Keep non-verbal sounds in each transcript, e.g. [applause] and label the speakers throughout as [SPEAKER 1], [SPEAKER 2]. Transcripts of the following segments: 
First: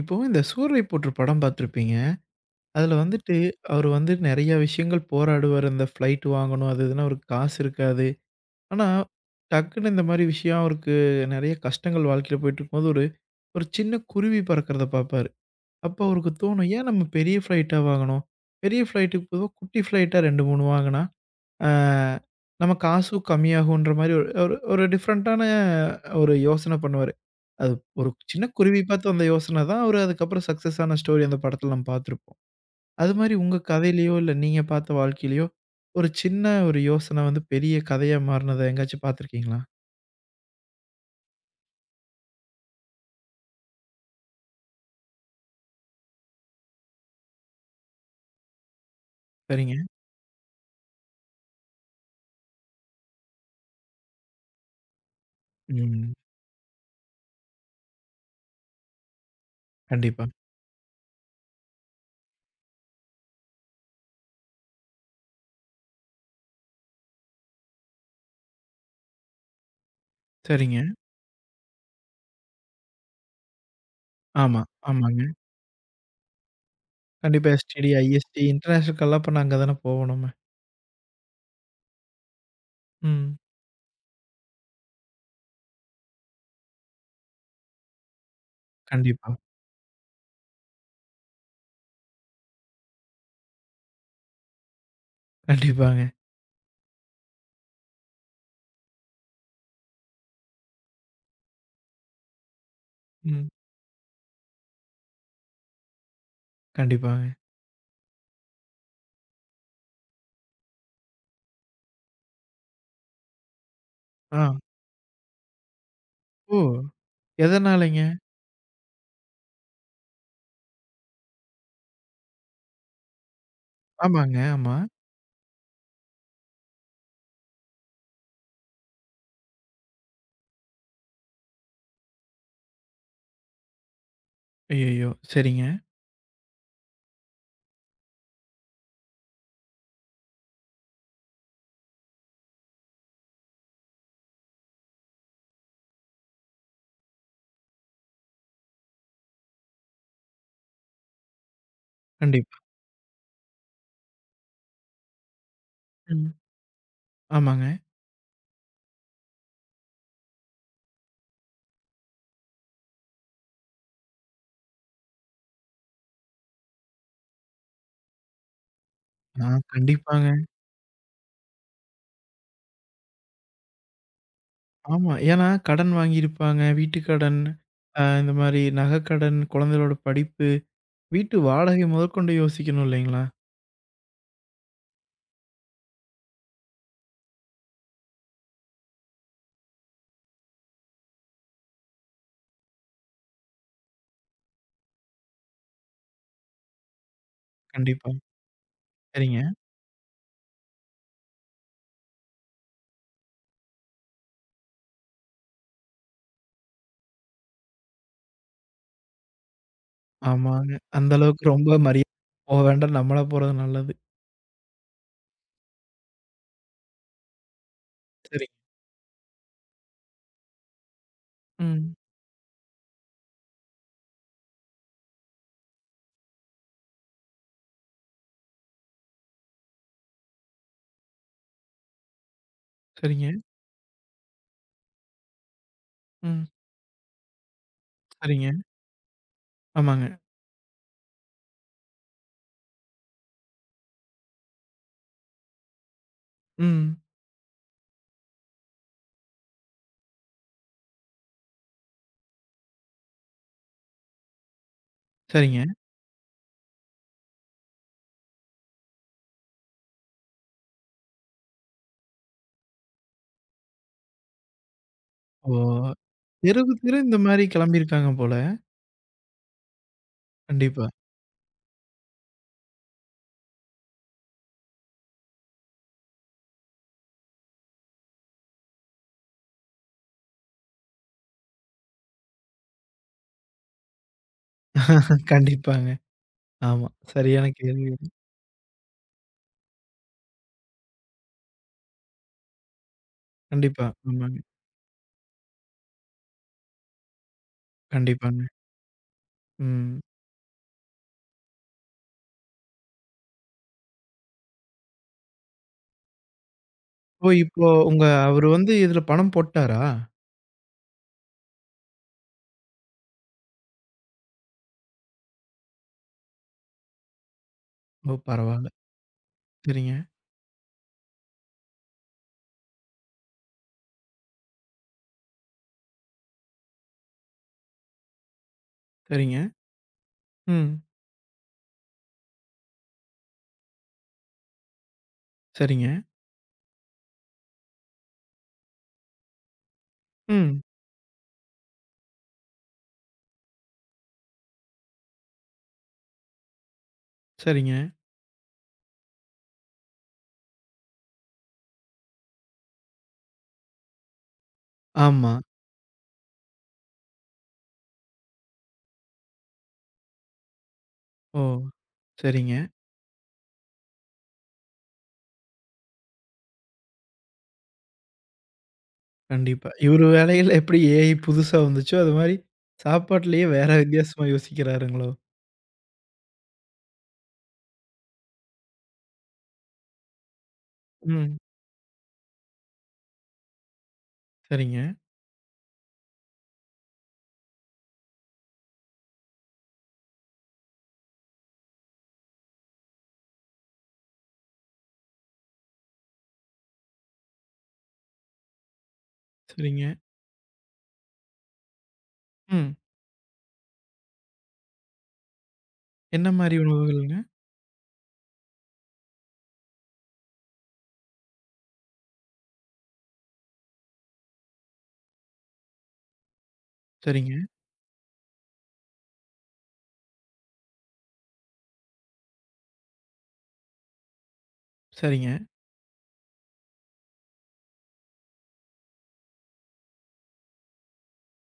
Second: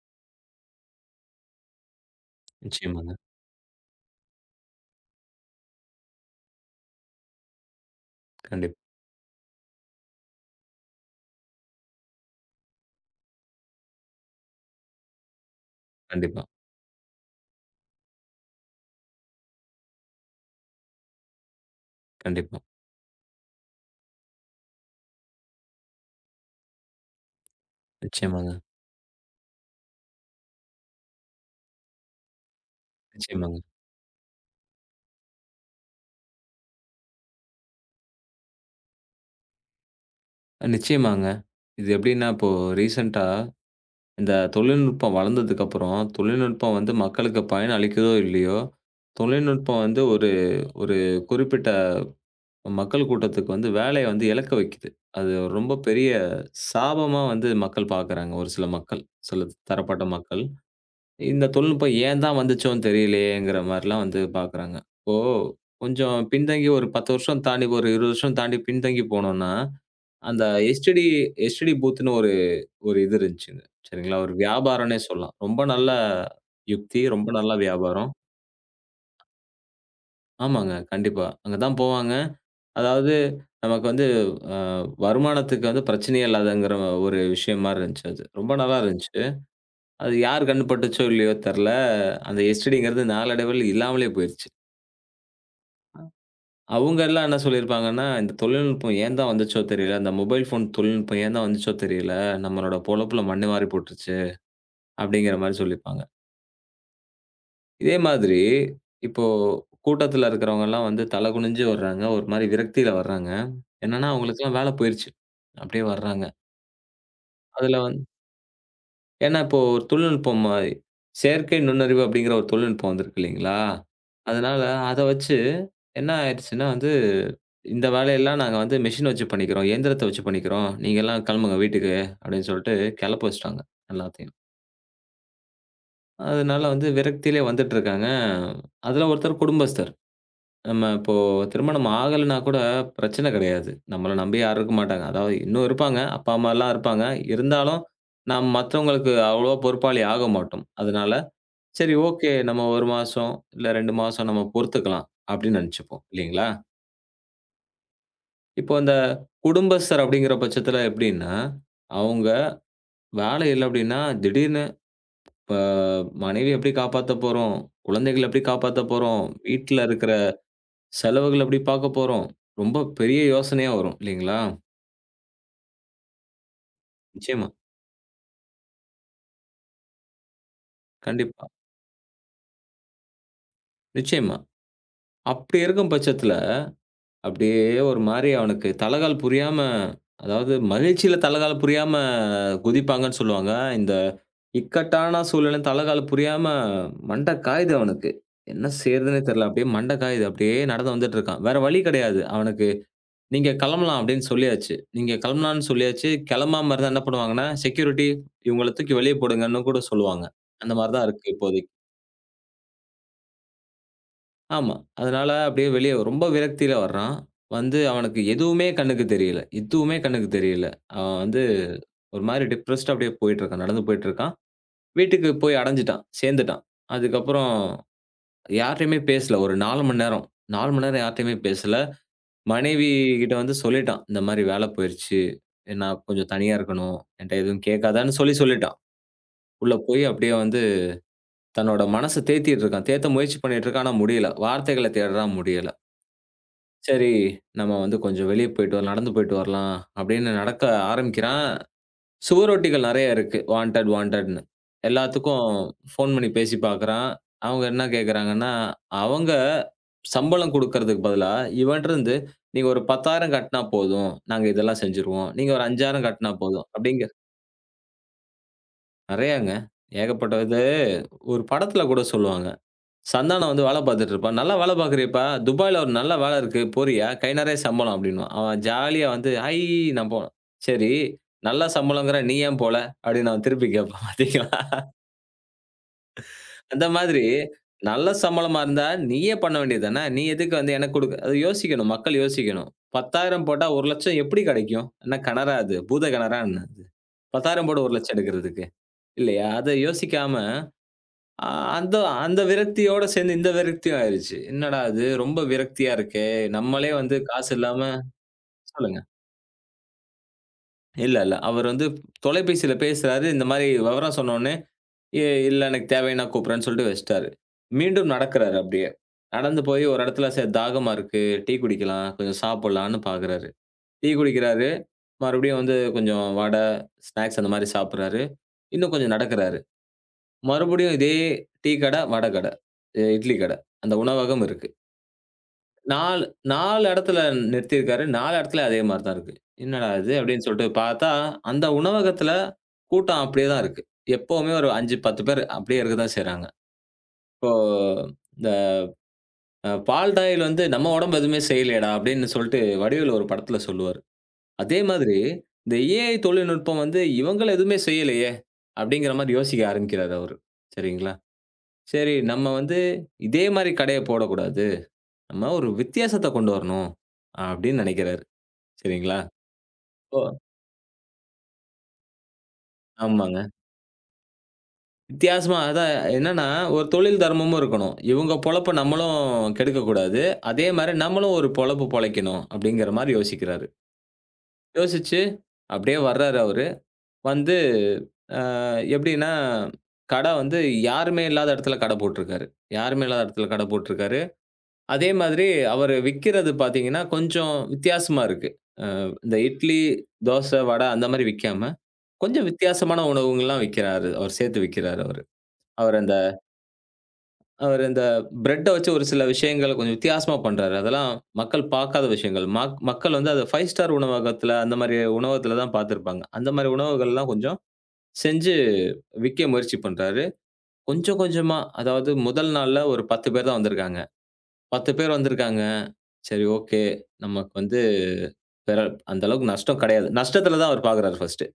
[SPEAKER 1] இப்போ இந்த சூரரை போற்று படம் பார்த்துருப்பீங்க. அதுல
[SPEAKER 2] நிச்சயமாங்க.
[SPEAKER 1] வந்துட்டு அவரு வந்து நெறைய விஷயங்கள் போராடுவாரு. இந்த ஃப்ளைட் வாங்கணும் அது இதுன்னா அவருக்கு காசு இருக்காது.
[SPEAKER 2] கண்டிப்
[SPEAKER 1] ஆனா, டக்குன்னு இந்த மாரி விஷயம் அவருக்கு நெறைய கஷ்டங்கள் வாழ்க்கையில போயிட்டுருக்கும்போது, ஒரு ஒரு சின்ன குருவி பறக்கிறத பார்ப்பாரு. அப்போ அவருக்கு
[SPEAKER 2] கண்டிப்பா,
[SPEAKER 1] தோணும், "ஏன் நம்ம பெரிய ஃப்ளைட்டா வாங்கணும்? பெரிய ஃப்ளைட்டுக்கு பொதுவா குட்டி ஃப்ளைட்டா 2, 3 வாங்குனா, ஆ
[SPEAKER 2] கண்டிப்பா.
[SPEAKER 1] நம்ம காசும் கம்மியாகுன்ற" மாரி ஒரு ஒரு ஒரு டிஃப்ரெண்ட்டான ஒரு யோசனை பண்ணுவாரு. அது ஒரு சின்ன
[SPEAKER 2] நிச்சயமாங்க,
[SPEAKER 1] குருவி பார்த்த வந்த யோசனை தான், ஒரு அதுக்கப்புறம் சக்சஸ் ஆன ஸ்டோரி அந்த படத்துல நம்ம பார்த்துருப்போம். அது மாரி உங்க
[SPEAKER 2] நிச்சயமாங்க.
[SPEAKER 1] கதையிலயோ, இல்ல நீங்க பார்த்த வாழ்க்கையிலயோ ஒரு சின்ன ஒரு யோசனை வந்து பெரிய கதையா மாறுனத எங்கேயாச்சும் பார்த்துருக்கீங்களா?
[SPEAKER 2] நிச்சயமாங்க. இது எப்படின்னா, இப்போ ரீசென்ட்டா இந்த தொழில்நுட்பம் வளர்ந்ததுக்கப்புறம், தொழில்நுட்பம் வந்து மக்களுக்கு பயன் அளிக்குதோ இல்லையோ,
[SPEAKER 1] சரிங்க.
[SPEAKER 2] தொழில்நுட்பம் வந்து ஒரு ஒரு குறிப்பிட்ட மக்கள் கூட்டத்துக்கு வந்து வேலைய வந்து இழக்க வைக்குது. அது ரொம்ப பெரிய
[SPEAKER 1] ம்.
[SPEAKER 2] சாபமா வந்து மக்கள் பார்க்குறாங்க, ஒரு சில மக்கள். சில தரப்பட்ட
[SPEAKER 1] கண்டிப்பா.
[SPEAKER 2] மக்கள். இந்த தொழில்நுட்பம் ஏன் தான் வந்துச்சோன்னு தெரியலையேங்கிற மாரிலாம் வந்து பார்க்குறாங்க. இப்போ கொஞ்சம் பின்தங்கி ஒரு 10 வருஷம் தாண்டி, ஒரு 20 வருஷம் தாண்டி பின்தங்கி போனோம்னா, அந்த
[SPEAKER 1] சரிங்க.
[SPEAKER 2] எஸ்டிடி எஸ்டிடி பூத்துன்னு ஒரு ஒரு இது இருந்துச்சுங்க. சரிங்களா? ஒரு
[SPEAKER 1] ஆமா.
[SPEAKER 2] வியாபாரம்னே
[SPEAKER 1] ஆமாங்க.
[SPEAKER 2] சொல்லலாம். ரொம்ப நல்ல யுக்தி, ரொம்ப
[SPEAKER 1] கண்டிப்பா
[SPEAKER 2] நல்ல
[SPEAKER 1] எஸ்டிடி,
[SPEAKER 2] வியாபாரம்.
[SPEAKER 1] ஐஎஸ்டி இன்டர்நேஷனல் கல்லாப்ப அங்க தானே போவோம் நம்ம.
[SPEAKER 2] ஆமாங்க, கண்டிப்பா. அங்க தான் போவாங்க. அதாவது
[SPEAKER 1] ம்.
[SPEAKER 2] நமக்கு வந்து அ வருமானத்துக்கு வந்து பிரச்சனையே இல்லாதங்கிற ஒரு விஷயம் மாரி இருந்துச்சு அது. ரொம்ப நல்லா இருந்துச்சு.
[SPEAKER 1] கண்டிப்பா.
[SPEAKER 2] அது யார் கண்ணு பட்டுச்சோ! இல்லையோ! தெர்ல. அந்த எஸ்டிடிங்கிறது நாளடைவில இல்லாமலே போயிருச்சு.
[SPEAKER 1] கண்டிப்பாங்க.
[SPEAKER 2] அவங்க எல்லாம் என்ன சொல்லியிருப்பாங்கன்னா, "இந்த தொழில்நுட்பம் ஏன் தான் வந்துச்சோ தெரியல. அந்த மொபைல் ஃபோன் தொழில்நுட்பம் ஏன் தான் வந்துச்சோ தெரியல. நம்மளோட பொழப்புல
[SPEAKER 1] ம்.
[SPEAKER 2] மண்ணு வாரி போட்டுருச்சு." அப்படிங்கிற மாரி சொல்லியிருப்பாங்க.
[SPEAKER 1] கண்டிப்பாங்க.
[SPEAKER 2] இதே மாதிரி இப்போ கூட்டத்துல இருக்கிறவங்கலாம் வந்து தல குனிஞ்சு வர்றாங்க. ஒரு மாரி விரக்தியில வர்றாங்க. என்னன்னா,
[SPEAKER 1] ஆ.
[SPEAKER 2] அவங்களுக்கெல்லாம் வேல போயிருச்சு. அப்படியே வர்றாங்க.
[SPEAKER 1] ஓ!
[SPEAKER 2] அதுல
[SPEAKER 1] எதனாலங்க?
[SPEAKER 2] வந்து ஏன்னா, இப்போ ஒரு தொழில்நுட்பம் மாரி. செயற்கை நுண்ணறிவு அப்படிங்கிற ஒரு தொழில்நுட்பம் வந்திருக்கு இல்லைங்களா?
[SPEAKER 1] ஆமாங்க.
[SPEAKER 2] அதனால
[SPEAKER 1] ஆமா.
[SPEAKER 2] அத வச்சு என்ன ஆயிடுச்சுன்னா வந்து, இந்த வேலையெல்லாம் நாங்க வந்து மெஷின் வச்சு பண்ணிக்கிறோம். இயந்திரத்த வச்சு பண்ணிக்கிறோம். நீங்க எல்லாம் கிளம்புங்க வீட்டுக்கு அப்படின்னு சொல்லிட்டு கிளப்ப வச்சுட்டாங்க எல்லாத்தையும்.
[SPEAKER 1] ஐய்யய்யோ! சரிங்க.
[SPEAKER 2] அதனால வந்து விரக்தியிலே வந்துட்டுருக்காங்க. அதுல ஒருத்தர் குடும்பஸ்தர். நம்ம இப்போ திருமணம் ஆகலைன்னா கூட பிரச்சனை கிடையாது. நம்மள நம்பி யாரும் இருக்க மாட்டாங்க. அதாவது இன்னும் இருப்பாங்க. அப்பா, அம்மாலாம் இருப்பாங்க. இருந்தாலும் நாம் மத்தவங்களுக்கு அவ்வளவா பொறுப்பாளி ஆக மாட்டோம். அதனால சரி ஓகே.
[SPEAKER 1] கண்டிப்பா.
[SPEAKER 2] நம்ம 1 மாசம், இல்ல 2 மாசம் நம்ம பொறுத்துக்கலாம் அப்படின்னு நெனச்சுப்போம்.
[SPEAKER 1] ம்.
[SPEAKER 2] இல்லீங்களா?
[SPEAKER 1] ஆமாங்க.
[SPEAKER 2] இப்போ அந்த குடும்பஸ்தர் அப்படிங்கிற பட்சத்தில எப்படின்னா, அவங்க வேலை இல்ல அப்படின்னா, திடீர்னு இப்ப மனைவிய எப்படி காப்பாத்தப் போறோம்? குழந்தைகள எப்படி காப்பாத்தப் போறோம்?
[SPEAKER 1] ஆ
[SPEAKER 2] வீட்ல இருக்கிற
[SPEAKER 1] கண்டிப்பாங்க.
[SPEAKER 2] செலவுகள எப்படி பார்க்கப் போறோம்? ரொம்ப பெரிய யோசனையா வரும் இல்லீங்களா?
[SPEAKER 1] ஆமா. ஏன்னா கடன் வாங்கியிருப்பாங்க. வீட்டு கடன்,
[SPEAKER 2] நிச்சயமா.
[SPEAKER 1] இந்த மாரி நகைக்கடன், குழந்தைகளோட படிப்பு, வீட்டு
[SPEAKER 2] கண்டிப்பா.
[SPEAKER 1] வாடகை முதற்கொண்டு யோசிக்கணும் இல்லைங்களா?
[SPEAKER 2] நிச்சயமா. அப்படி இருக்கும் பட்சத்தில அப்படியே ஒரு மாரி அவனுக்கு தலகால் புரியாம, அதாவது மகிழ்ச்சியில தலகால் புரியாம குதிப்பாங்கன்னு சொல்லுவாங்க. இந்த இக்கட்டான சூழ்நிலையில தலகால் புரியாம மண்ட காயுது அவனுக்கு.
[SPEAKER 1] கண்டிப்பா.
[SPEAKER 2] என்ன செய்றதுன்னே
[SPEAKER 1] சரிங்க.
[SPEAKER 2] தெரியல. அப்படியே மண்ட காயுது. அப்படியே நடந்து வந்துட்டு இருக்கான். வேற வழி கிடையாது. அவனுக்கு "நீங்க கிளம்பலாம்" அப்படின்னு சொல்லியாச்சு. நீங்க கிளம்பலாம்ன்னு சொல்லியாச்சு. கிளம்பாம இருந்தா என்ன பண்ணுவாங்கன்னா, செக்யூரிட்டி இவங்கள தூக்கி வெளிய போடுங்கன்னு கூட சொல்லுவாங்க.
[SPEAKER 1] ஆமாங்க.
[SPEAKER 2] அந்த மாரி தான்
[SPEAKER 1] அந்த
[SPEAKER 2] இருக்கு
[SPEAKER 1] அளவுக்கு
[SPEAKER 2] இப்போதைக்கு.
[SPEAKER 1] ரொம்ப மரியா போ வேண்டாம். நம்மளா போறது நல்லது.
[SPEAKER 2] ஆமா. அதனால அப்படியே வெளிய ரொம்ப விரக்தியில வர்றான். வந்து அவனுக்கு
[SPEAKER 1] சரி.
[SPEAKER 2] எதுவுமே கண்ணுக்கு தெரியல. எதுவுமே கண்ணுக்கு தெரியல. அவன் வந்து
[SPEAKER 1] ம்.
[SPEAKER 2] ஒரு மாரி டிப்ரஸ்டா அப்படியே போயிட்டுருக்கான். நடந்து போயிட்டுருக்கான். வீட்டுக்கு போய் அடைஞ்சுட்டான். சேர்ந்துட்டான். அதுக்கப்புறம் யார்ட்டயுமே பேசல. ஒரு 4 மணி நேரம். 4 மணி நேரம் யார்ட்டயுமே பேசல. மனைவி
[SPEAKER 1] சரிங்க.
[SPEAKER 2] கிட்ட வந்து சொல்லிட்டான். இந்த மாரி வேல போயிருச்சு. நான் கொஞ்சம்
[SPEAKER 1] ம்.
[SPEAKER 2] தனியா இருக்கணும். என்ட்ட எதுவும் கேட்காதன்னு சொல்லி
[SPEAKER 1] சரிங்க.
[SPEAKER 2] சொல்லிட்டான். உள்ள போய்
[SPEAKER 1] ஆமாங்க.
[SPEAKER 2] அப்படியே வந்து தன்னோட மனச தேத்திட்டு இருக்கான். தேத்த முயற்சி பண்ணிட்டு இருக்கான். ஆனா முடியல. வார்த்தைகள தேடுறான் முடியல.
[SPEAKER 1] ம்.
[SPEAKER 2] சரி, நம்ம வந்து கொஞ்சம் வெளிய போயிட்டு வரலாம், நடந்து போயிட்டு வரலாம் அப்படின்னு நடக்க ஆரம்பிக்கிறான். சுவரொட்டிகள் நெறைய இருக்கு. வாண்டட், வாண்டட்ன்னு. எல்லாத்துக்கும்
[SPEAKER 1] சரிங்க.
[SPEAKER 2] ஃபோன் பண்ணி பேசி பார்க்குறான். அவங்க என்ன கேட்குறாங்கன்னா, அவங்க சம்பளம் குடுக்கறதுக்கு பதிலா, இவன்ட்டருந்து "நீங்க ஒரு 10,000 கட்டுனா போதும். நாங்க இதெல்லாம் செஞ்சுருவோம். நீங்க
[SPEAKER 1] ஓ!
[SPEAKER 2] ஒரு 5,000 கட்டுனா போதும்."
[SPEAKER 1] தெருவுக்கு தெரு
[SPEAKER 2] அப்படிங்க
[SPEAKER 1] இந்த மாரி கிளம்பியிருக்காங்க போல.
[SPEAKER 2] நெறையாங்க. ஏகப்பட்டது.
[SPEAKER 1] கண்டிப்பா.
[SPEAKER 2] ஒரு படத்துல கூட சொல்லுவாங்க. சந்தானம் வந்து வேல பார்த்துட்டு இருப்பான். "நல்லா வேல பார்க்குறியேப்பா! துபாய்ல ஒரு நல்ல வேல இருக்கு. போறியா? கை நெறைய சம்பளம்" அப்படின்னுவான். அவன் ஜாலியா வந்து, "ஐ" நான் போவேன். "சரி, நல்ல சம்பளம்ங்கிற நீ ஏன் போல?" அப்படின்னு அவன் திருப்பி கேட்பான் பார்த்தீங்களா?
[SPEAKER 1] [laughs] கண்டிப்பாங்க.
[SPEAKER 2] அந்த
[SPEAKER 1] ஆமா.
[SPEAKER 2] மாதிரி
[SPEAKER 1] சரியான கேள்வி.
[SPEAKER 2] நல்ல சம்பளமா இருந்தா நீயே பண்ண வேண்டியது தானே! நீ எதுக்கு வந்து எனக்கு குடுக்க அது யோசிக்கணும். மக்கள் யோசிக்கணும். 10,000 போட்டா
[SPEAKER 1] கண்டிப்பா.
[SPEAKER 2] 1,00,000
[SPEAKER 1] ஆமாங்க.
[SPEAKER 2] எப்படி கெடைக்கும்? என்ன கெணறா அது? பூத கெணறா என்ன அது? 10,000 போட்டு 1,00,000
[SPEAKER 1] கண்டிப்பாங்க.
[SPEAKER 2] எடுக்கிறதுக்கு. இல்லையா? அத
[SPEAKER 1] ம்.
[SPEAKER 2] யோசிக்காம ஆ அந்த அந்த விரக்தியோட சேர்ந்து இந்த விரக்தியும் ஆயிருச்சு. என்னடா இது ரொம்ப விரக்தியா இருக்கே! நம்மளே வந்து
[SPEAKER 1] ஓ!
[SPEAKER 2] காசு
[SPEAKER 1] இப்போ
[SPEAKER 2] இல்லாம
[SPEAKER 1] உங்க அவரு வந்து இதுல
[SPEAKER 2] சொல்லுங்க.
[SPEAKER 1] பணம் போட்டாரா?
[SPEAKER 2] இல்ல, இல்ல. அவரு வந்து தொலைபேசியில பேசுறாரு. இந்த மாரி விவரம் சொன்னோனே, "இ இல்ல எனக்கு தேவைன்னா கூப்பிடுறேன்னு" சொல்லிட்டு வச்சுட்டாரு. மீண்டும்
[SPEAKER 1] ஓ!
[SPEAKER 2] நடக்குறாரு
[SPEAKER 1] பரவால்ல.
[SPEAKER 2] அப்படியே. நடந்து போய்
[SPEAKER 1] சரிங்க,
[SPEAKER 2] ஒரு இடத்துல சரி தாகமா இருக்கு. டீ குடிக்கலாம். கொஞ்சம் சாப்பிடலான்னு பார்க்குறாரு. டீ குடிக்கிறாரு. மறுபடியும் வந்து கொஞ்சம் வடை, ஸ்நாக்ஸ் அந்த மாரி சாப்பிடுறாரு. இன்னும் கொஞ்சம்
[SPEAKER 1] சரிங்க.
[SPEAKER 2] நடக்குறாரு.
[SPEAKER 1] ம்.
[SPEAKER 2] மறுபடியும் இதே டீ கடை, வடை கடை, இட்லி கடை. அந்த உணவகம் இருக்கு.
[SPEAKER 1] சரிங்க.
[SPEAKER 2] நாலு 4 இடத்துல நிறுத்தியிருக்காரு. 4 இடத்துலயும் அதே மாரி தான் இருக்கு. "என்னடா இது?" அப்படின்னு
[SPEAKER 1] ம்.
[SPEAKER 2] சொல்லிட்டு பார்த்தா, அந்த உணவகத்துல கூட்டம் அப்படியே தான் இருக்கு. எப்பவுமே ஒரு 5, 10 பேர் அப்படியே இருக்க தான் செய்றாங்க. இப்போ
[SPEAKER 1] சரிங்க.
[SPEAKER 2] இந்த பால்டாயில் வந்து "நம்ம உடம்பு எதுவுமே செய்யலையேடா" அப்படின்னு சொல்லிட்டு வடிவேலு ஒரு படத்துல சொல்லுவாரு. அதே மாதிரி
[SPEAKER 1] ஆமா.
[SPEAKER 2] இந்த ஏஐ தொழில்நுட்பம் வந்து "இவங்கள எதுவுமே செய்யலையே!" அப்படிங்கிற மாரி யோசிக்க ஆரம்பிக்கிறாரு அவரு. சரிங்களா?
[SPEAKER 1] ஓ!
[SPEAKER 2] சரி நம்ம
[SPEAKER 1] சரிங்க.
[SPEAKER 2] வந்து இதே மாரி கடைய போடக்கூடாது. நம்ம ஒரு வித்தியாசத்த கொண்டு வரணும் அப்படின்னு நெனைக்கிறாரு. சரிங்களா?
[SPEAKER 1] கண்டிப்பா. இவரு
[SPEAKER 2] ஓ!
[SPEAKER 1] வேலையில எப்படி ஏஐ புதுசா வந்துச்சோ, அது மாரி
[SPEAKER 2] ஆமாங்க.
[SPEAKER 1] சாப்பாட்லயே வேற வித்தியாசமா யோசிக்கிறாருங்களோ?
[SPEAKER 2] வித்தியாசமா அதான் என்னன்னா, ஒரு தொழில் தர்மமும் இருக்கணும். இவங்க பொழப்ப நம்மளும் கெடுக்கக் கூடாது. அதே மாரி நம்மளும்
[SPEAKER 1] ம்.
[SPEAKER 2] ஒரு பொழப்பு பொழைக்கணும் அப்படிங்கிற மாரி யோசிக்கிறாரு.
[SPEAKER 1] சரிங்க,
[SPEAKER 2] யோசிச்சு அப்படியே வர்றாரு அவரு. வந்து அ எப்படின்னா, கடை வந்து யாருமே இல்லாத இடத்துல கடை போட்டுருக்காரு. யாருமே இல்லாத இடத்துல கடை போட்டுருக்காரு. அதே மாதிரி அவரு விக்கிறது பார்த்தீங்கன்னா, கொஞ்சம் வித்தியாசமா இருக்கு. அ இந்த இட்லி,
[SPEAKER 1] சரிங்க.
[SPEAKER 2] தோசை, வடை அந்த மாரி விக்காம, கொஞ்சம்
[SPEAKER 1] ம்.
[SPEAKER 2] வித்தியாசமான உணவுங்கள்லாம் விக்கிறாரு. அவர் சேர்த்து விக்கிறாரு அவரு. அவரு அந்த
[SPEAKER 1] என்ன மாரி உணவுகள்ங்க?
[SPEAKER 2] அவரு அந்த பிரெட்ட வச்சு ஒரு சில விஷயங்கள கொஞ்சம் வித்தியாசமா பண்றாரு. அதெல்லாம் மக்கள் பார்க்காத விஷயங்கள். மக்கள் வந்து அத 5 ஸ்டார் உணவகத்துல, அந்த மாரி உணவகத்துல தான் பார்த்திருப்பாங்க. அந்த மாரி உணவுகள்லாம்
[SPEAKER 1] சரிங்க,
[SPEAKER 2] கொஞ்சம் செஞ்சு விக்க முயற்சி பண்றாரு. கொஞ்சம் கொஞ்சமா, அதாவது முதல் நாள்ல ஒரு 10 பேர் தான் வந்திருக்காங்க. 10 பேர்
[SPEAKER 1] சரிங்க.
[SPEAKER 2] வந்திருக்காங்க. சரி ஓகே. நமக்கு வந்து பெர அந்த அளவுக்கு நஷ்டம் கிடையாது. நஷ்டத்துல தான் அவர் பார்க்குறாரு ஃபர்ஸ்ட்டு.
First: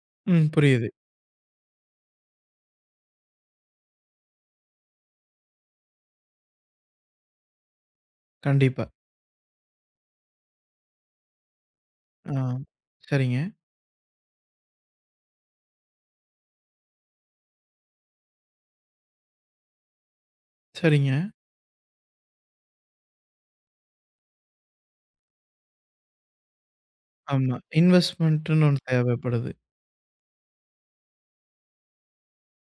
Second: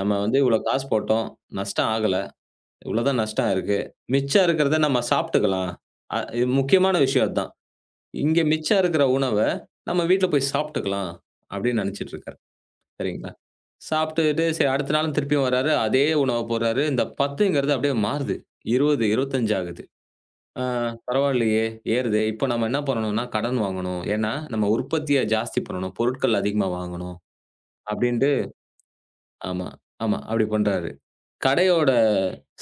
[SPEAKER 2] நம்ம வந்து
[SPEAKER 1] ம்.
[SPEAKER 2] இவ்வளோ காசு
[SPEAKER 1] புரியுது.
[SPEAKER 2] போட்டோம். நஷ்டம் ஆகல. இவ்வளோதான் நஷ்டம் இருக்கு. மிச்சம் இருக்கிறத நம்ம சாப்பிட்டுக்கலாம். இது முக்கியமான விஷயம் அதான். இங்க மிச்சம்
[SPEAKER 1] கண்டிப்பா.
[SPEAKER 2] இருக்கிற உணவ நம்ம வீட்ல போய் சாப்பிட்டுக்கலாம் அப்படின்னு நினைச்சுட்டு
[SPEAKER 1] ஆ.
[SPEAKER 2] இருக்காரு. சரிங்களா?
[SPEAKER 1] சரிங்க,
[SPEAKER 2] சாப்பிட்டுட்டு சரி அடுத்த நாளும் திருப்பியும் வர்றாரு. அதே உணவ போடுறாரு. இந்த 10ங்கிறது அப்படியே மாறுது. 20, 25 ஆகுது. ஆ
[SPEAKER 1] சரிங்க.
[SPEAKER 2] பரவாயில்லையே ஏறுதே. இப்போ நம்ம என்ன பண்ணணும்னா கடன் வாங்கணும். ஏன்னா நம்ம உற்பத்திய ஜாஸ்தி பண்ணணும். பொருட்கள் அதிகமா வாங்கணும்.
[SPEAKER 1] ஆமா.
[SPEAKER 2] அப்படின்ட்டு
[SPEAKER 1] இன்வெஸ்ட்மென்ட்ன்னு ஒண்ணு தேவைப்படுது.
[SPEAKER 2] ஆமா, ஆமா. அப்படி பண்றாரு. கடையோட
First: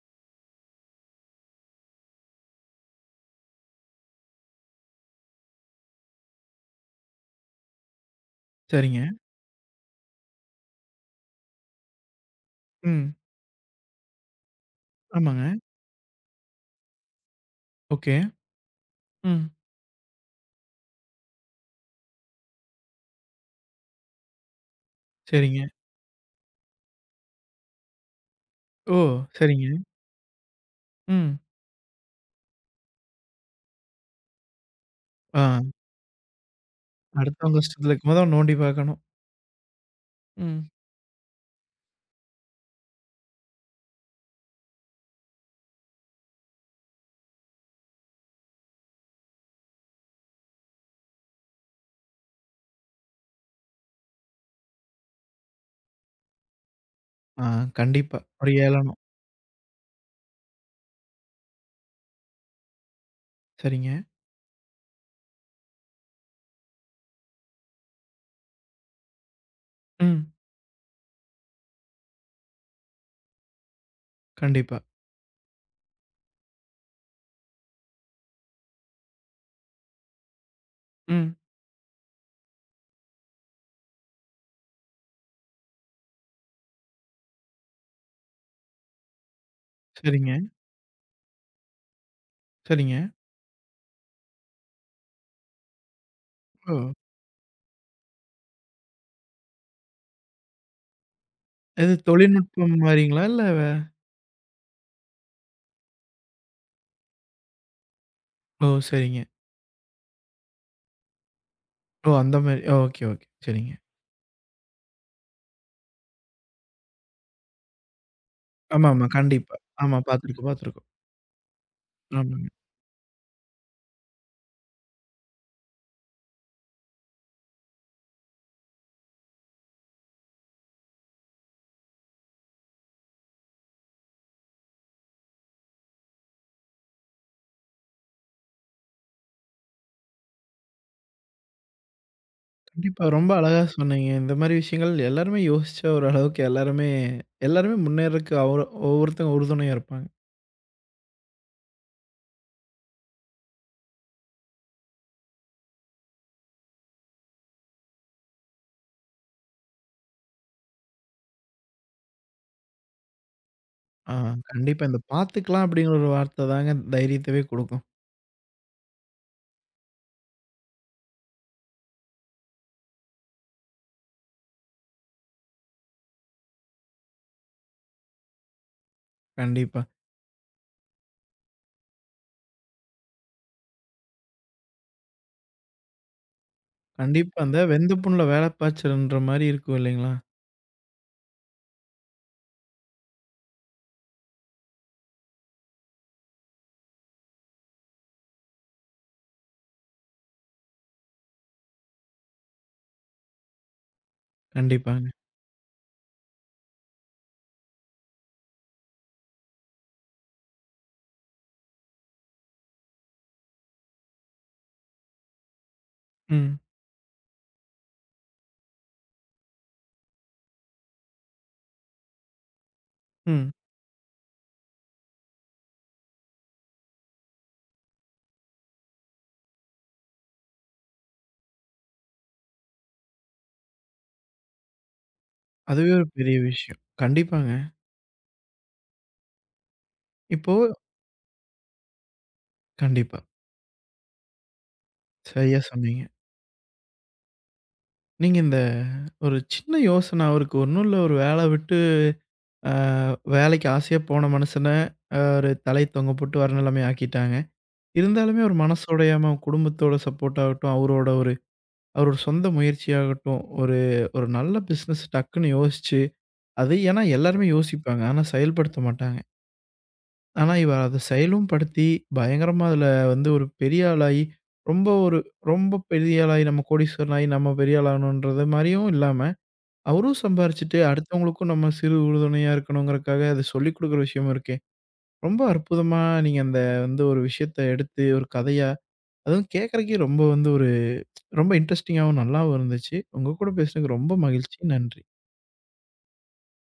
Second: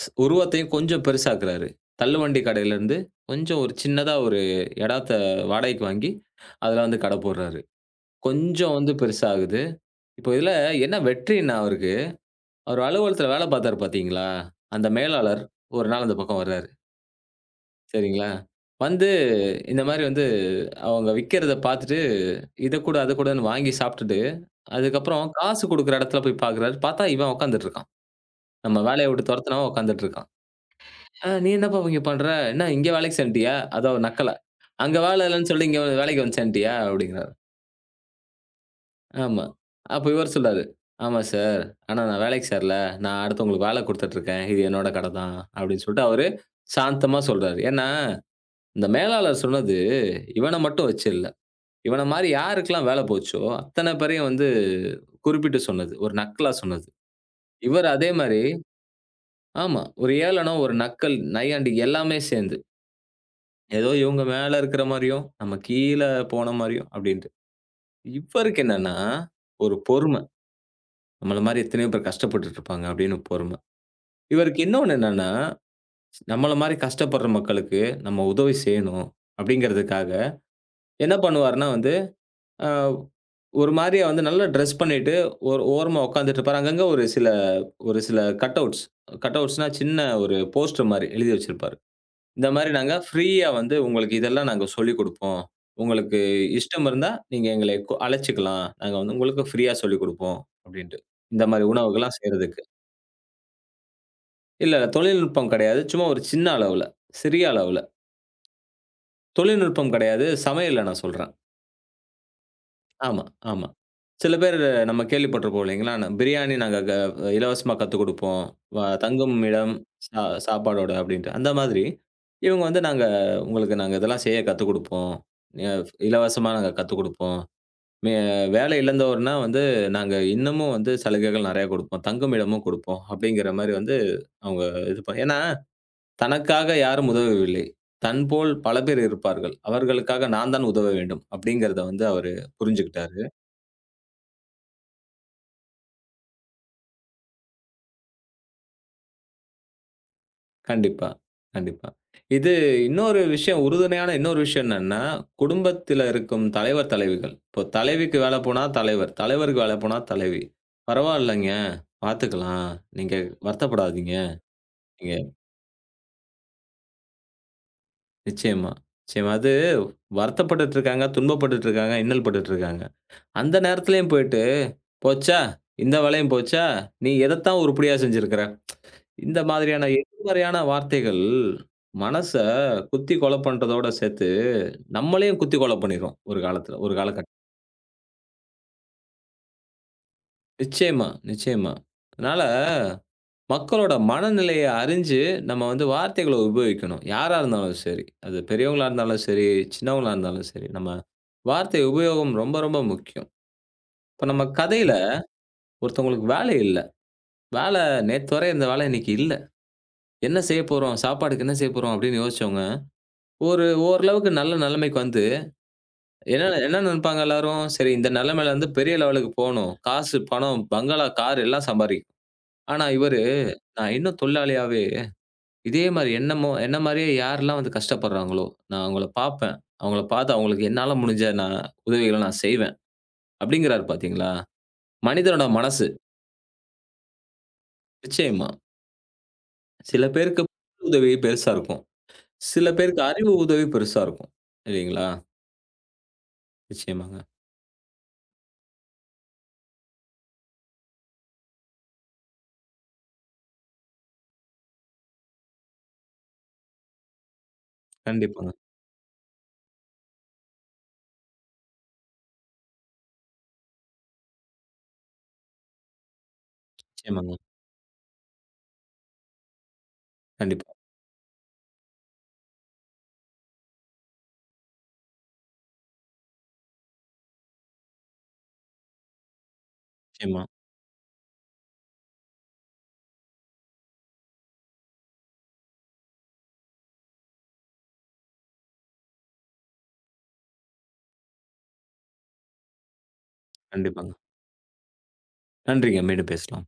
[SPEAKER 2] உருவத்தையும் கொஞ்சம் பெருசாக்குறாரு. தள்ளுவண்டி கடையிலருந்து கொஞ்சம் ஒரு சின்னதா ஒரு எடத்த வாடகைக்கு வாங்கி, அதுல வந்து கடை போடுறாரு. கொஞ்சம் வந்து
[SPEAKER 1] சரிங்க.
[SPEAKER 2] பெருசாகுது. இப்போ இதுல என்ன வெற்றின்னா அவருக்கு, அவர்
[SPEAKER 1] ம்.
[SPEAKER 2] அலுவலகத்துல வேலை பார்த்தாரு பார்த்தீங்களா? அந்த மேலாளர்
[SPEAKER 1] ஆமாங்க.
[SPEAKER 2] ஒரு நாள் அந்த பக்கம் வர்றாரு.
[SPEAKER 1] ஓகே.
[SPEAKER 2] சரிங்களா? வந்து
[SPEAKER 1] ம்.
[SPEAKER 2] இந்த மாரி வந்து அவங்க விக்கிறத பார்த்துட்டு, இத குடு, அத குடுன்னு வாங்கி சாப்ட்டுட்டு, அதுக்கப்புறம் காசு
[SPEAKER 1] சரிங்க.
[SPEAKER 2] குடுக்குற எடத்துல போய் பார்க்குறாரு. பார்த்தா இவன் உட்கார்ந்துட்டு இருக்கான். நம்ம
[SPEAKER 1] ஓ!
[SPEAKER 2] வேலைய விட்டு
[SPEAKER 1] சரிங்க.
[SPEAKER 2] தொரத்துனவன் உட்கார்ந்துட்டு இருக்கான்.
[SPEAKER 1] ம்.
[SPEAKER 2] "நீ என்னப்பா இங்க பண்ற? என்ன இங்க வேலைக்கு சேர்ந்துட்டியா?" அதோ நக்கலா. "அங்க வேலை இல்லன்னு சொல்லி
[SPEAKER 1] ஆ.
[SPEAKER 2] இங்க வந்து வேலைக்கு வந்து சேர்ந்துட்டியா?" அப்படிங்கிறாரு.
[SPEAKER 1] அடுத்தவங்க இஷ்டத்துல இருக்கும்போது அவன் நோண்டி பார்க்கணும்.
[SPEAKER 2] ஆமா. அப்ப இவர் சொல்றாரு,
[SPEAKER 1] ம்.
[SPEAKER 2] "ஆமா சார். ஆனா நான் வேலைக்கு சேரல. நான் அடுத்தவங்களுக்கு வேலை குடுத்துட்டு இருக்கேன். இது என்னோட கடை தான்." அப்படின்னு சொல்லிட்டு அவரு சாந்தமா சொல்றாரு. ஏன்னா, இந்த மேலாளர் சொன்னது இவன மட்டும் வச்சு இல்ல. இவன மாரி யாருக்கெல்லாம் வேலை போச்சோ, அத்தன பேரையும் வந்து குறிப்பிட்டு சொன்னது. ஒரு நக்கலா சொன்னது.
[SPEAKER 1] ஆ
[SPEAKER 2] இவர் அதே
[SPEAKER 1] கண்டிப்பா.
[SPEAKER 2] மாரி
[SPEAKER 1] ஒரு ஏளனம்.
[SPEAKER 2] ஆமா. ஒரு ஏளனம், ஒரு நக்கல், நையாண்டி எல்லாமே சேர்ந்து. ஏதோ
[SPEAKER 1] சரிங்க.
[SPEAKER 2] இவங்க மேல இருக்கிற மாரியும், நம்ம கீழ போன மாரியும் அப்டின்ட்டு. இவருக்கு என்னன்னா, ஒரு பொறும.
[SPEAKER 1] ம்.
[SPEAKER 2] நம்மள மாரி எத்தனையோ பேர் கஷ்டப்பட்டுட்டு இருப்பாங்க அப்டின்னு பொறும. இவருக்கு
[SPEAKER 1] கண்டிப்பா.
[SPEAKER 2] இன்னொன்னு என்னன்னா, நம்மள மாரி கஷ்டப்படுற மக்களுக்கு நம்ம உதவி செய்யணும் அப்டிங்கிறதுக்காக என்ன
[SPEAKER 1] ம்.
[SPEAKER 2] பண்ணுவாருன்னா வந்து, அ ஒரு மாரியா வந்து நல்லா ட்ரெஸ் பண்ணிட்டு ஒரு ஓரமா உட்கார்ந்துட்டு இருப்பாரு. அங்கங்க ஒரு சில கட்அவுட்ஸ், கட்அவுட்ஸ்னா சின்ன
[SPEAKER 1] சரிங்க,
[SPEAKER 2] ஒரு போஸ்டர் மாரி எழுதி வச்சிருப்பாரு. இந்த மாரி நாங்க
[SPEAKER 1] சரிங்க.
[SPEAKER 2] ஃப்ரீயா வந்து உங்களுக்கு இதெல்லாம் நாங்க சொல்லிக் குடுப்போம். உங்களுக்கு
[SPEAKER 1] ஓ!
[SPEAKER 2] இஷ்டம் இருந்தா நீங்க எங்களை அழைச்சுக்கலாம். நாங்க வந்து உங்களுக்கு ஃப்ரீயா சொல்லிக் குடுப்போம் அப்டின்ட்டு. இந்த மாரி
[SPEAKER 1] இது
[SPEAKER 2] உணவுகள்லாம் செய்றதுக்கு.
[SPEAKER 1] தொழில்நுட்பம் மாரிங்களா? இல்ல வே
[SPEAKER 2] இல்ல தொழில்நுட்பம் கெடையாது. சும்மா ஒரு சின்ன அளவுல, சிறிய அளவுல.
[SPEAKER 1] ஓ! சரிங்க.
[SPEAKER 2] தொழில்நுட்பம் கெடையாது. சமையல்ல நான் சொல்றேன்.
[SPEAKER 1] ஓ! அந்த மாரி. ஓகே,
[SPEAKER 2] ஆமா,
[SPEAKER 1] ஓகே.
[SPEAKER 2] ஆமா.
[SPEAKER 1] சரிங்க.
[SPEAKER 2] சில பேர் நம்ம கேள்விப்பட்டிருப்போம் இல்லைங்களா? பிரியாணி நாங்க இலவசமா கத்துக் குடுப்போம்.
[SPEAKER 1] ஆமாமா.
[SPEAKER 2] தங்கும்
[SPEAKER 1] கண்டிப்பா.
[SPEAKER 2] இடம்
[SPEAKER 1] ஆமா.
[SPEAKER 2] சா
[SPEAKER 1] பார்த்துருக்கோம், பார்த்துருக்கோம்.
[SPEAKER 2] சாப்பாடோட அப்படின்ட்டு. அந்த மாதிரி
[SPEAKER 1] ஆமாங்க.
[SPEAKER 2] இவங்க வந்து நாங்க உங்களுக்கு நாங்க இதெல்லாம் செய்ய கத்துக் குடுப்போம். அ இலவசமா நாங்க கத்துக் குடுப்போம். மே வேலை இழந்தோர்னா வந்து நாங்க இன்னமும் வந்து சலுகைகள் நெறைய குடுப்போம். தங்கும் இடமும் குடுப்போம். அப்படிங்கிற மாரி வந்து அவங்க இது ஏன்னா தனக்காக யாரும் உதவவில்லை. தன்போல் பல பேர் இருப்பார்கள். அவர்களுக்காக நான் தான் உதவ வேண்டும். அப்படிங்கிறத வந்து அவரு
[SPEAKER 1] கண்டிப்பா.
[SPEAKER 2] புரிஞ்சுகிட்டாரு.
[SPEAKER 1] ரொம்ப அழகா சொன்னீங்க. இந்த மாரி விஷயங்கள் எல்லாருமே யோசிச்சா ஓரளவுக்கு எல்லாருமே எல்லாருமே முன்னேறக்கு அவரு ஒவ்வொருத்தங்க உறுதுணையா இருப்பாங்க.
[SPEAKER 2] கண்டிப்பா, கண்டிப்பா. இது இன்னொரு விஷயம் உறுதுணையான இன்னொரு விஷயம் என்னன்னா, குடும்பத்தில இருக்கும் தலைவர், தலைவிகள். இப்போ தலைவிக்கு வேல போனா தலைவர், தலைவருக்கு வேல போனா தலைவி. பரவாயில்லங்க, பாத்துக்கலாம். நீங்க
[SPEAKER 1] ஆ,
[SPEAKER 2] வருத்தப்படாதீங்க.
[SPEAKER 1] கண்டிப்பா. இந்த
[SPEAKER 2] நீங்க
[SPEAKER 1] பார்த்துக்கலாம் அப்படிங்கிற ஒரு வார்த்த தாங்க தைரியத்தவே குடுக்கும்.
[SPEAKER 2] நிச்சயமா, நிச்சயமா. அது வருத்தப்பட்டுட்டு இருக்காங்க, துன்பப்பட்டுட்டு இருக்காங்க, இன்னல் பட்டுட்டு இருக்காங்க. அந்த நேரத்திலயும் போயிட்டு, "போச்சா, இந்த வேலையும் போச்சா, நீ எதத்தான் உருப்படியா செஞ்சிருக்கிற?" இந்த
[SPEAKER 1] கண்டிப்பா.
[SPEAKER 2] மாதிரியான எதிர்மறையான வார்த்தைகள் மனச குத்தி கொலை பண்றதோட சேர்த்து நம்மளையும் குத்தி கொலை பண்ணிரும். ஒரு காலத்துல ஒரு காலகட்டம்.
[SPEAKER 1] கண்டிப்பா அந்த வெந்த புண்ல வேல பாய்ச்சல்ன்ற மாரி இருக்கும் இல்லைங்களா?
[SPEAKER 2] நிச்சயமா, நிச்சயமா. அதனால மக்களோட மனநிலைய அறிஞ்சு, நம்ம வந்து வார்த்தைகள உபயோகிக்கணும். யாரா இருந்தாலும் சரி. அது பெரியவங்களா இருந்தாலும் சரி, சின்னவங்களா இருந்தாலும் சரி. நம்ம வார்த்தை உபயோகம் ரொம்ப, ரொம்ப முக்கியம். இப்ப நம்ம கதையில
[SPEAKER 1] கண்டிப்பாங்க.
[SPEAKER 2] ஒருத்தவங்களுக்கு வேலை இல்ல. வேலை நேத்து வரை இருந்த வேலை இன்னைக்கு இல்ல. என்ன செய்ய போறோம்? சாப்பாடுக்கு என்ன செய்ய போறோம்? அப்படின்னு யோசிச்சவங்க, ஒரு ஓரளவுக்கு நல்ல நிலைமைக்கு வந்து என்ன
[SPEAKER 1] ம்,
[SPEAKER 2] என்ன நினைப்பாங்க எல்லாரும்? சரி இந்த நிலைமையில இருந்து பெரிய லெவலுக்கு போணும். காசு, பணம், பங்களா, கார் எல்லாம் சம்பாரிக்கணும். ஆனா இவரு,
[SPEAKER 1] ம்.
[SPEAKER 2] நான் இன்னும் தொழிலாளியாவே, இதே மாரி என்னமோ என்ன மாரியே யாரெல்லாம் வந்து கஷ்டப்படுறாங்களோ, நான் அவங்கள பார்ப்பேன். அவங்கள பார்த்து அவங்களுக்கு என்னால முடிஞ்ச நான் உதவிகள நான் செய்வேன். அப்படிங்கிறாரு பார்த்தீங்களா? மனிதனோட மனசு
[SPEAKER 1] அதுவே ஒரு பெரிய விஷயம். கண்டிப்பாங்க.
[SPEAKER 2] நிச்சயமா. சில பேருக்கு
[SPEAKER 1] இப்போ
[SPEAKER 2] பொருள் உதவி பெருசா இருக்கும். சில பேருக்கு
[SPEAKER 1] கண்டிப்பா.
[SPEAKER 2] அறிவு உதவி பெருசா இருக்கும். இல்லைங்களா?
[SPEAKER 1] சரியா சொன்னீங்க.
[SPEAKER 2] நிச்சயமாங்க.
[SPEAKER 1] நீங்க இந்த ஒரு சின்ன யோசனை அவருக்கு ஒண்ணும் இல்ல ஒரு வேல விட்டு அ வேலைக்கு ஆசையா போன மனுஷன அ ஒரு தலை தொங்க போட்டு வர நிலைமை ஆக்கிட்டாங்க. இருந்தாலுமே
[SPEAKER 2] கண்டிப்பாங்க.
[SPEAKER 1] ஒரு மனசோடையாம குடும்பத்தோட சப்போர்ட் ஆகட்டும், அவரோட ஒரு அவரோட சொந்த முயற்சியாகட்டும், ஒரு ஒரு நல்ல பிசினஸ் டக்குன்னு யோசிச்சு, அது ஏன்னா
[SPEAKER 2] நிச்சயமாங்க.
[SPEAKER 1] எல்லாருமே யோசிப்பாங்க. ஆனா செயல்படுத்த மாட்டாங்க. ஆனா
[SPEAKER 2] கண்டிப்பா.
[SPEAKER 1] இவர் அத செயலும் படுத்தி, பயங்கரமா அதுல வந்து ஒரு பெரிய ஆளாகி, ரொம்ப ஒரு ரொம்ப பெரிய ஆளாகி, நம்ம கோடீஸ்வரன் ஆகி, நம்ம பெரிய ஆளாகணுன்றது மாரியும் இல்லாம, அவரும்
[SPEAKER 2] நிச்சயமா.
[SPEAKER 1] சம்பாரிச்சுட்டு அடுத்தவங்களுக்கும் நம்ம சிறு உறுதுணையா இருக்கணுங்கிறதுக்காக, அத சொல்லிக் குடுக்குற விஷயமும் இருக்கே. ரொம்ப அற்புதமா நீங்க அந்த வந்து ஒரு விஷயத்த எடுத்து ஒரு கதையா அதுவும் கேட்கறக்கே ரொம்ப வந்து ஒரு ரொம்ப இன்ட்ரஸ்டிங்காவும் நல்லாவும் இருந்துச்சு. உங்க கூட பேசினதுக்கு ரொம்ப
[SPEAKER 2] கண்டிப்பாங்க.
[SPEAKER 1] மகிழ்ச்சி. நன்றி.
[SPEAKER 2] நன்றிங்க. மீண்டும் பேசலாம்.